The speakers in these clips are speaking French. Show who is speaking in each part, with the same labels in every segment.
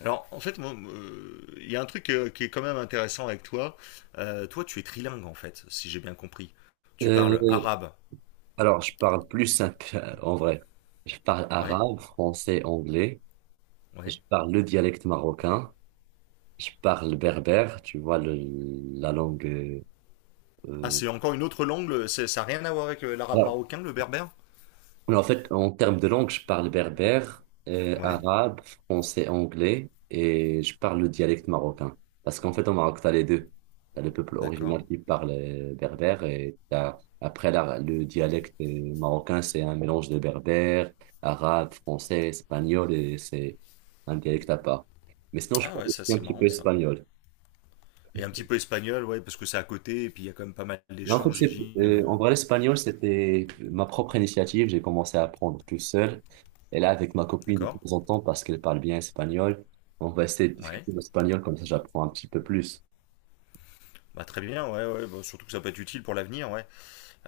Speaker 1: Alors, en fait, moi, il y a un truc qui est quand même intéressant avec toi. Toi, tu es trilingue, en fait, si j'ai bien compris. Tu parles
Speaker 2: Euh,
Speaker 1: arabe.
Speaker 2: alors, je parle plus simple, en vrai. Je parle
Speaker 1: Ouais,
Speaker 2: arabe, français, anglais.
Speaker 1: ouais.
Speaker 2: Je parle le dialecte marocain. Je parle berbère, tu vois, la langue.
Speaker 1: Ah,
Speaker 2: Euh,
Speaker 1: c'est encore une autre langue, ça n'a rien à voir avec l'arabe marocain, le berbère?
Speaker 2: Mais en fait, en termes de langue, je parle berbère,
Speaker 1: Ouais,
Speaker 2: arabe, français, anglais et je parle le dialecte marocain. Parce qu'en fait, au Maroc, t'as les deux. T'as le peuple
Speaker 1: d'accord.
Speaker 2: original qui parle berbère, et t'as, après, le dialecte marocain. C'est un mélange de berbère, arabe, français, espagnol, et c'est un dialecte à part. Mais sinon, je
Speaker 1: Ah
Speaker 2: parle
Speaker 1: ouais,
Speaker 2: aussi
Speaker 1: ça
Speaker 2: un
Speaker 1: c'est
Speaker 2: petit peu
Speaker 1: marrant ça.
Speaker 2: espagnol.
Speaker 1: Et un petit peu espagnol, ouais, parce que c'est à côté, et puis il y a quand même pas mal
Speaker 2: Non, en fait,
Speaker 1: d'échanges, j'imagine.
Speaker 2: en vrai, l'espagnol, c'était ma propre initiative. J'ai commencé à apprendre tout seul. Et là, avec ma copine, de
Speaker 1: D'accord?
Speaker 2: temps en temps, parce qu'elle parle bien espagnol, on va essayer de
Speaker 1: Ouais.
Speaker 2: discuter l'espagnol, comme ça, j'apprends un petit peu plus.
Speaker 1: Bah très bien, ouais, ouais, bah, surtout que ça peut être utile pour l'avenir, ouais.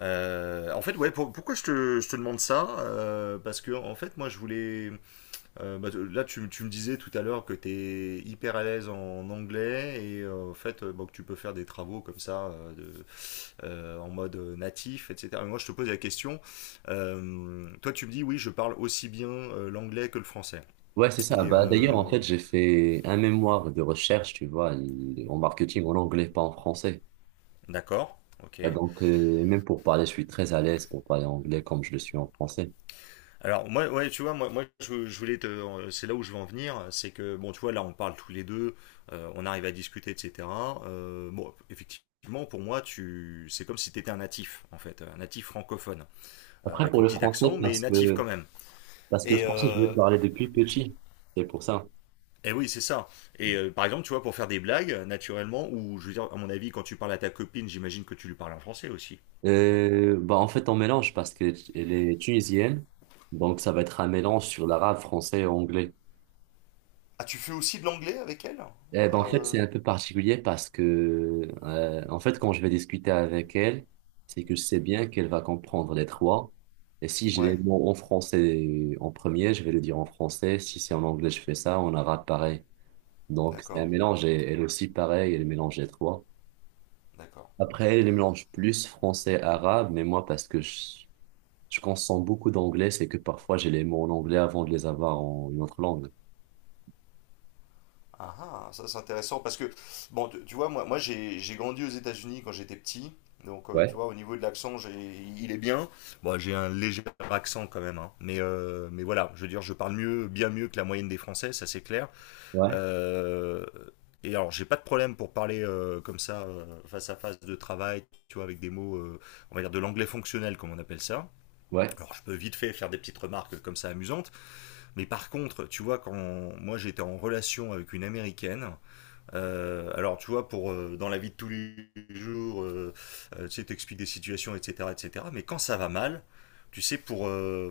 Speaker 1: En fait, ouais, pourquoi je je te demande ça? Parce que, en fait, moi, je voulais… bah, là, tu me disais tout à l'heure que tu es hyper à l'aise en anglais et en fait bon, que tu peux faire des travaux comme ça en mode natif, etc. Mais moi, je te pose la question. Toi, tu me dis oui, je parle aussi bien l'anglais que le français.
Speaker 2: Ouais, c'est ça.
Speaker 1: Et
Speaker 2: Bah, d'ailleurs, en
Speaker 1: euh,
Speaker 2: fait, j'ai fait un mémoire de recherche, tu vois, en marketing, en anglais, pas en français.
Speaker 1: d'accord,
Speaker 2: Bah,
Speaker 1: ok.
Speaker 2: donc, même pour parler, je suis très à l'aise pour parler anglais comme je le suis en français.
Speaker 1: Alors moi, ouais, tu vois, je voulais te, c'est là où je veux en venir, c'est que bon, tu vois, là on parle tous les deux, on arrive à discuter, etc. Bon, effectivement, pour moi, c'est comme si tu étais un natif, en fait, un natif francophone,
Speaker 2: Après,
Speaker 1: avec
Speaker 2: pour
Speaker 1: un
Speaker 2: le
Speaker 1: petit accent,
Speaker 2: français,
Speaker 1: mais natif quand même.
Speaker 2: parce que le
Speaker 1: Et
Speaker 2: français, je l'ai
Speaker 1: euh,
Speaker 2: parlé depuis petit. C'est pour ça.
Speaker 1: eh oui, c'est ça. Par exemple, tu vois, pour faire des blagues, naturellement, ou je veux dire, à mon avis, quand tu parles à ta copine, j'imagine que tu lui parles en français aussi. Hein.
Speaker 2: Bah en fait, on mélange parce qu'elle est tunisienne, donc ça va être un mélange sur l'arabe, français et anglais.
Speaker 1: Ah, tu fais aussi de l'anglais avec elle?
Speaker 2: Eh ben, en fait,
Speaker 1: Euh,
Speaker 2: c'est un peu particulier parce que, en fait, quand je vais discuter avec elle, c'est que je sais bien qu'elle va comprendre les trois. Et si j'ai les
Speaker 1: Ouais,
Speaker 2: mots en français en premier, je vais le dire en français. Si c'est en anglais, je fais ça. En arabe, pareil. Donc, c'est un
Speaker 1: d'accord.
Speaker 2: mélange.
Speaker 1: Ok,
Speaker 2: Et elle aussi, pareil, elle mélange les trois.
Speaker 1: d'accord.
Speaker 2: Après, elle mélange plus français-arabe, mais moi, je consomme beaucoup d'anglais, c'est que parfois j'ai les mots en anglais avant de les avoir en une autre langue.
Speaker 1: Ah, ah, ça c'est intéressant parce que, bon, tu vois, moi, moi j'ai grandi aux États-Unis quand j'étais petit. Donc, tu
Speaker 2: Ouais,
Speaker 1: vois, au niveau de l'accent, il est bien. Bon, j'ai un léger accent quand même, hein. Mais voilà, je veux dire, je parle mieux, bien mieux que la moyenne des Français, ça c'est clair.
Speaker 2: ouais,
Speaker 1: Euh, et alors, j'ai pas de problème pour parler comme ça, face à face de travail, tu vois, avec des mots, on va dire de l'anglais fonctionnel, comme on appelle ça.
Speaker 2: ouais.
Speaker 1: Alors, je peux vite fait faire des petites remarques comme ça amusantes. Mais par contre, tu vois, quand moi j'étais en relation avec une Américaine, alors, tu vois, pour dans la vie de tous les jours, tu sais, t'expliques des situations, etc., etc. Mais quand ça va mal, tu sais, pour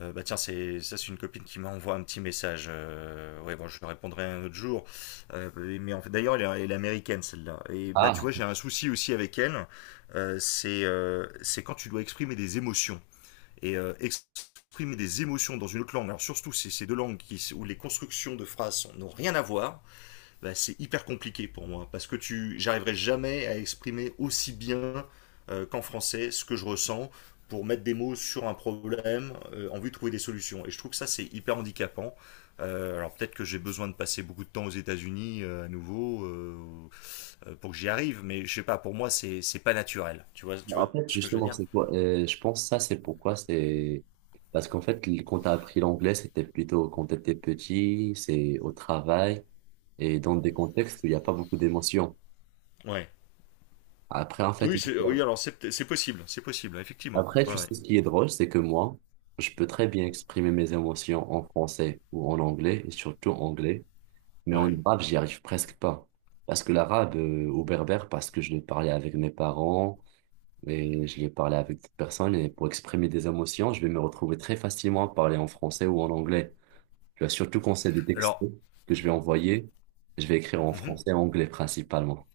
Speaker 1: bah tiens, c'est ça, c'est une copine qui m'envoie un petit message. Ouais, bon, je lui répondrai un autre jour. Mais en fait, d'ailleurs, elle est américaine celle-là. Et bah, tu vois,
Speaker 2: Ah,
Speaker 1: j'ai un souci aussi avec elle. C'est c'est quand tu dois exprimer des émotions et exprimer des émotions dans une autre langue. Alors surtout, c'est ces deux langues qui, où les constructions de phrases n'ont rien à voir, bah, c'est hyper compliqué pour moi parce que tu, j'arriverai jamais à exprimer aussi bien qu'en français ce que je ressens pour mettre des mots sur un problème en vue de trouver des solutions. Et je trouve que ça c'est hyper handicapant. Alors peut-être que j'ai besoin de passer beaucoup de temps aux États-Unis à nouveau pour que j'y arrive, mais je sais pas, pour moi c'est pas naturel. Tu vois
Speaker 2: en fait,
Speaker 1: ce que je veux
Speaker 2: justement,
Speaker 1: dire?
Speaker 2: c'est quoi? Je pense ça, c'est pourquoi c'est... Parce qu'en fait, quand t'as appris l'anglais, c'était plutôt quand t'étais petit, c'est au travail et dans des contextes où il n'y a pas beaucoup d'émotions.
Speaker 1: Ouais.
Speaker 2: Après, en fait,
Speaker 1: Oui, c'est oui, alors c'est possible, effectivement.
Speaker 2: après,
Speaker 1: Ouais,
Speaker 2: tu
Speaker 1: ouais.
Speaker 2: sais ce qui est drôle, c'est que moi, je peux très bien exprimer mes émotions en français ou en anglais, et surtout anglais. Mais en
Speaker 1: Ouais.
Speaker 2: arabe, j'y arrive presque pas. Parce que l'arabe, au berbère, parce que je l'ai parlé avec mes parents et je l'ai parlé avec d'autres personnes. Et pour exprimer des émotions, je vais me retrouver très facilement à parler en français ou en anglais. Tu vois, surtout quand c'est des textos
Speaker 1: Alors,
Speaker 2: que je vais envoyer, je vais écrire en
Speaker 1: mhm.
Speaker 2: français et anglais principalement.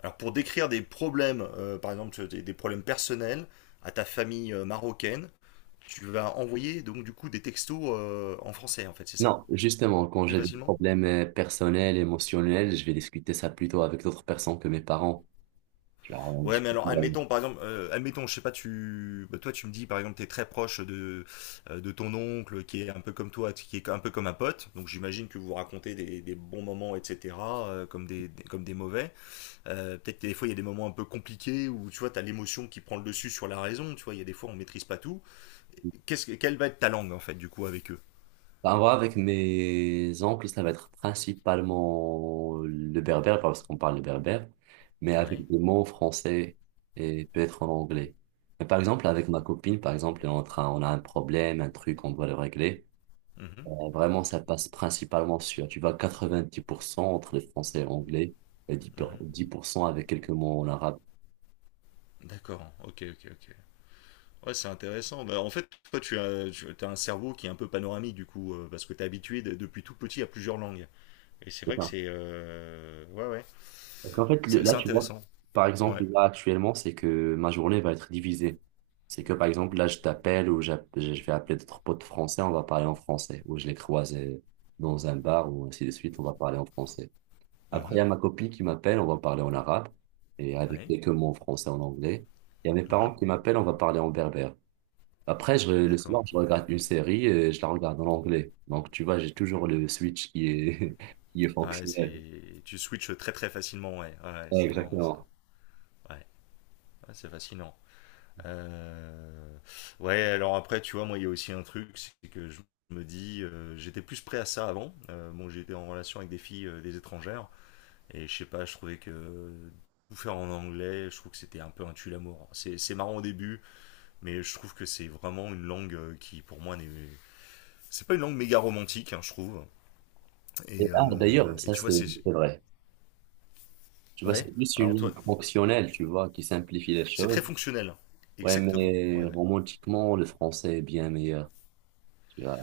Speaker 1: Alors pour décrire des problèmes, par exemple des problèmes personnels à ta famille marocaine, tu vas envoyer donc du coup des textos en français en fait, c'est ça?
Speaker 2: Non, justement, quand
Speaker 1: Plus
Speaker 2: j'ai des
Speaker 1: facilement.
Speaker 2: problèmes personnels, émotionnels, je vais discuter ça plutôt avec d'autres personnes que mes parents. Tu vois, on
Speaker 1: Ouais, mais
Speaker 2: discute.
Speaker 1: alors admettons par exemple, admettons, je sais pas, tu, bah, toi tu me dis par exemple, t'es très proche de ton oncle qui est un peu comme toi, qui est un peu comme un pote, donc j'imagine que vous vous racontez des bons moments, etc., comme comme des mauvais. Peut-être que des fois il y a des moments un peu compliqués où tu vois, t'as l'émotion qui prend le dessus sur la raison, tu vois, il y a des fois on maîtrise pas tout. Quelle va être ta langue en fait du coup avec eux?
Speaker 2: Bah, en vrai, avec mes oncles, ça va être principalement le berbère, parce qu'on parle le berbère, mais avec
Speaker 1: Ouais.
Speaker 2: des mots français et peut-être en anglais. Mais par exemple, avec ma copine, par exemple, on est en train, on a un problème, un truc, on doit le régler.
Speaker 1: Mhm,
Speaker 2: Vraiment, ça passe principalement sur, tu vois, 90% entre les français et anglais, et
Speaker 1: mhm.
Speaker 2: 10% avec quelques mots en arabe.
Speaker 1: D'accord, ok, ok, ok. Ouais, c'est intéressant. Bah, en fait, toi, tu as un cerveau qui est un peu panoramique, du coup, parce que tu es habitué depuis tout petit à plusieurs langues. Et c'est vrai que c'est… Ouais, ouais.
Speaker 2: Donc en fait, là,
Speaker 1: C'est
Speaker 2: tu vois,
Speaker 1: intéressant.
Speaker 2: par exemple,
Speaker 1: Ouais.
Speaker 2: là, actuellement, c'est que ma journée va être divisée. C'est que, par exemple, là, je t'appelle ou je vais appeler d'autres potes français, on va parler en français. Ou je les croise dans un bar ou ainsi de suite, on va parler en français. Après, il y
Speaker 1: Mhm,
Speaker 2: a ma copine qui m'appelle, on va parler en arabe et avec
Speaker 1: ouais.
Speaker 2: quelques mots en français, en anglais. Il y a mes
Speaker 1: Mhm,
Speaker 2: parents qui m'appellent, on va parler en berbère. Après, le
Speaker 1: d'accord.
Speaker 2: soir, je regarde une série et je la regarde en anglais. Donc, tu vois, j'ai toujours le switch qui est, qui est
Speaker 1: Ouais,
Speaker 2: fonctionnel.
Speaker 1: c'est… Tu switches très, très facilement, ouais. Ouais,
Speaker 2: Ouais,
Speaker 1: c'est marrant ça.
Speaker 2: exactement.
Speaker 1: Ouais, ouais, c'est fascinant. Euh, Ouais, alors après, tu vois, moi, il y a aussi un truc, c'est que je me dis, j'étais plus prêt à ça avant. Bon, j'étais en relation avec des filles, des étrangères, et je sais pas, je trouvais que tout faire en anglais, je trouve que c'était un peu un tue-l'amour. C'est marrant au début, mais je trouve que c'est vraiment une langue qui, pour moi, n'est… C'est pas une langue méga romantique, hein, je trouve.
Speaker 2: Et, ah, d'ailleurs,
Speaker 1: Et
Speaker 2: ça
Speaker 1: tu vois,
Speaker 2: c'est
Speaker 1: c'est…
Speaker 2: c'est vrai. Tu vois, c'est
Speaker 1: Ouais,
Speaker 2: plus une
Speaker 1: alors
Speaker 2: langue
Speaker 1: toi,
Speaker 2: fonctionnelle, tu vois, qui simplifie les
Speaker 1: c'est
Speaker 2: choses.
Speaker 1: très fonctionnel.
Speaker 2: Ouais,
Speaker 1: Exactement,
Speaker 2: mais
Speaker 1: ouais.
Speaker 2: romantiquement, le français est bien meilleur. Tu vois,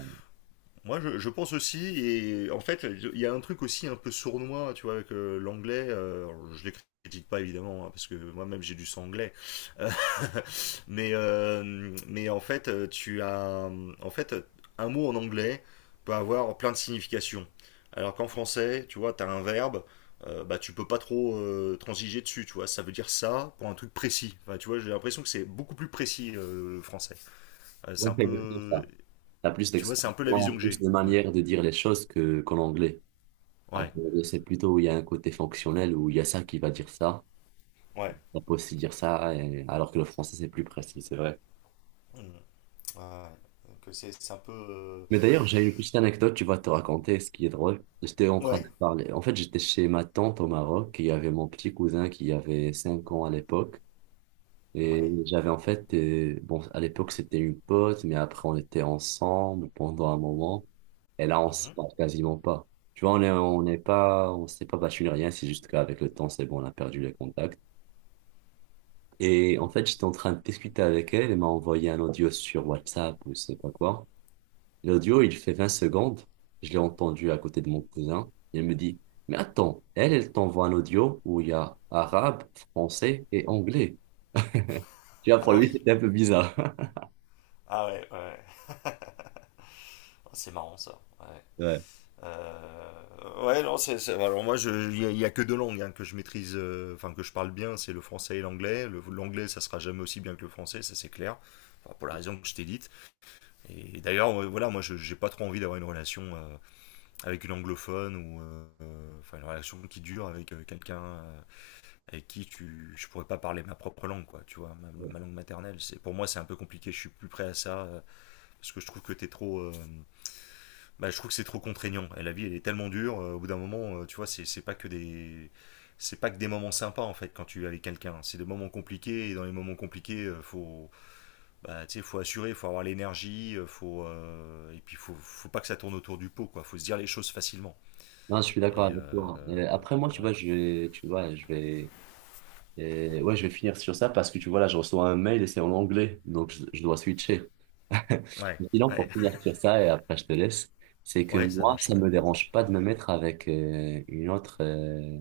Speaker 1: Moi, je pense aussi, et en fait, il y a un truc aussi un peu sournois, tu vois, avec l'anglais. Alors, je les critique pas évidemment, hein, parce que moi-même j'ai du sang anglais. Euh, mais en fait, tu as, en fait, un mot en anglais peut avoir plein de significations. Alors qu'en français, tu vois, tu as un verbe, bah tu peux pas trop transiger dessus, tu vois. Ça veut dire ça pour un truc précis. Enfin, tu vois, j'ai l'impression que c'est beaucoup plus précis le français. C'est
Speaker 2: ouais,
Speaker 1: un
Speaker 2: c'est exactement
Speaker 1: peu,
Speaker 2: ça. T'as plus
Speaker 1: tu vois, c'est un peu la vision
Speaker 2: d'expression,
Speaker 1: que j'ai.
Speaker 2: plus de
Speaker 1: Ouais.
Speaker 2: manières de dire les choses que qu'en anglais. Alors,
Speaker 1: Ouais.
Speaker 2: que l'anglais, c'est plutôt, où il y a un côté fonctionnel où il y a ça qui va dire ça.
Speaker 1: Mm. Ouais.
Speaker 2: On peut aussi dire ça, alors que le français, c'est plus précis, c'est vrai.
Speaker 1: Mhm. Ouais. Donc c'est un peu…
Speaker 2: Mais d'ailleurs, j'ai une petite anecdote, tu vas te raconter ce qui est drôle. J'étais en train de
Speaker 1: Ouais.
Speaker 2: parler. En fait, j'étais chez ma tante au Maroc, et il y avait mon petit cousin qui avait 5 ans à l'époque. Et
Speaker 1: Ouais.
Speaker 2: j'avais en fait, bon, à l'époque, c'était une pote, mais après, on était ensemble pendant un moment. Et là, on se
Speaker 1: Mhm.
Speaker 2: parle quasiment pas. Tu vois, on n'est pas, on s'est pas battu ni rien, c'est juste qu'avec le temps, c'est bon, on a perdu les contacts. Et en fait, j'étais en train de discuter avec elle, elle m'a envoyé un audio sur WhatsApp ou je sais pas quoi. L'audio, il fait 20 secondes. Je l'ai entendu à côté de mon cousin. Il me dit, mais attends, elle, elle t'envoie un audio où il y a arabe, français et anglais. Tu vois, pour
Speaker 1: Ah
Speaker 2: lui,
Speaker 1: oui.
Speaker 2: c'était un peu bizarre.
Speaker 1: Ah ouais, ouais. Ouais. Oh, c'est marrant ça. Ouais.
Speaker 2: Ouais.
Speaker 1: Euh, Ouais, non, c'est… Alors moi, il y a que deux langues hein, que je maîtrise, enfin que je parle bien, c'est le français et l'anglais. L'anglais, ça sera jamais aussi bien que le français, ça c'est clair. Enfin, pour la raison que je t'ai dite. Et d'ailleurs, voilà, moi, je j'ai pas trop envie d'avoir une relation avec une anglophone ou enfin une relation qui dure avec quelqu'un. Avec je pourrais pas parler ma propre langue, quoi, tu vois,
Speaker 2: Ouais.
Speaker 1: ma langue maternelle. C'est, pour moi, c'est un peu compliqué, je suis plus prêt à ça, parce que je trouve que t'es trop, bah, je trouve que c'est trop contraignant. Et la vie, elle est tellement dure, au bout d'un moment, tu vois, c'est pas que des, c'est pas que des moments sympas, en fait, quand tu es avec quelqu'un. C'est des moments compliqués, et dans les moments compliqués, faut, bah, tu sais, faut assurer, faut avoir l'énergie, faut, et puis faut pas que ça tourne autour du pot, quoi, faut se dire les choses facilement.
Speaker 2: Non, je suis d'accord
Speaker 1: Et,
Speaker 2: avec toi. Après, moi, tu
Speaker 1: ouais,
Speaker 2: vois, vais, tu vois, je vais, ouais, je vais finir sur ça parce que tu vois, là, je reçois un mail et c'est en anglais. Donc, je dois switcher.
Speaker 1: ouais,
Speaker 2: Mais sinon, pour
Speaker 1: ouais,
Speaker 2: finir sur ça, et après, je te laisse, c'est que
Speaker 1: ouais, ça
Speaker 2: moi,
Speaker 1: marche,
Speaker 2: ça
Speaker 1: ouais.
Speaker 2: me dérange pas de me mettre avec une autre.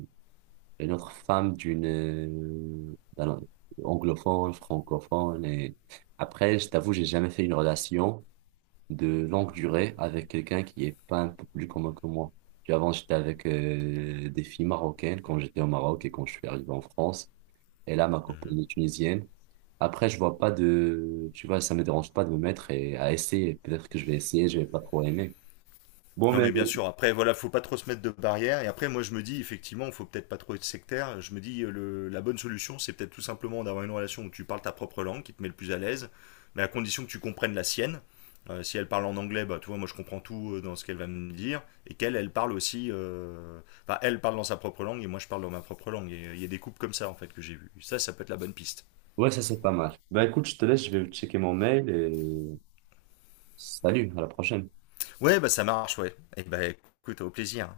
Speaker 2: Une autre femme d'une d'un anglophone, francophone. Et après, je t'avoue, j'ai jamais fait une relation de longue durée avec quelqu'un qui est pas un peu plus commun que moi. Puis avant, j'étais avec des filles marocaines quand j'étais au Maroc et quand je suis arrivé en France. Et là, ma copine est tunisienne. Après, je vois pas de, tu vois, ça me dérange pas de me mettre et à essayer. Peut-être que je vais essayer, je vais pas trop aimer. Bon,
Speaker 1: Non
Speaker 2: mais
Speaker 1: mais bien sûr, après voilà, faut pas trop se mettre de barrières. Et après moi je me dis effectivement, faut peut-être pas trop être sectaire. Je me dis la bonne solution c'est peut-être tout simplement d'avoir une relation où tu parles ta propre langue, qui te met le plus à l'aise, mais à condition que tu comprennes la sienne. Si elle parle en anglais, bah tu vois, moi je comprends tout dans ce qu'elle va me dire, et qu'elle, elle parle aussi, enfin elle parle dans sa propre langue et moi je parle dans ma propre langue. Et il y a des couples comme ça en fait que j'ai vu. Ça peut être la bonne piste.
Speaker 2: ouais, ça c'est pas mal. Bah écoute, je te laisse, je vais checker mon mail et salut, à la prochaine.
Speaker 1: Ouais, bah ça marche, ouais. Et bah écoute, au plaisir.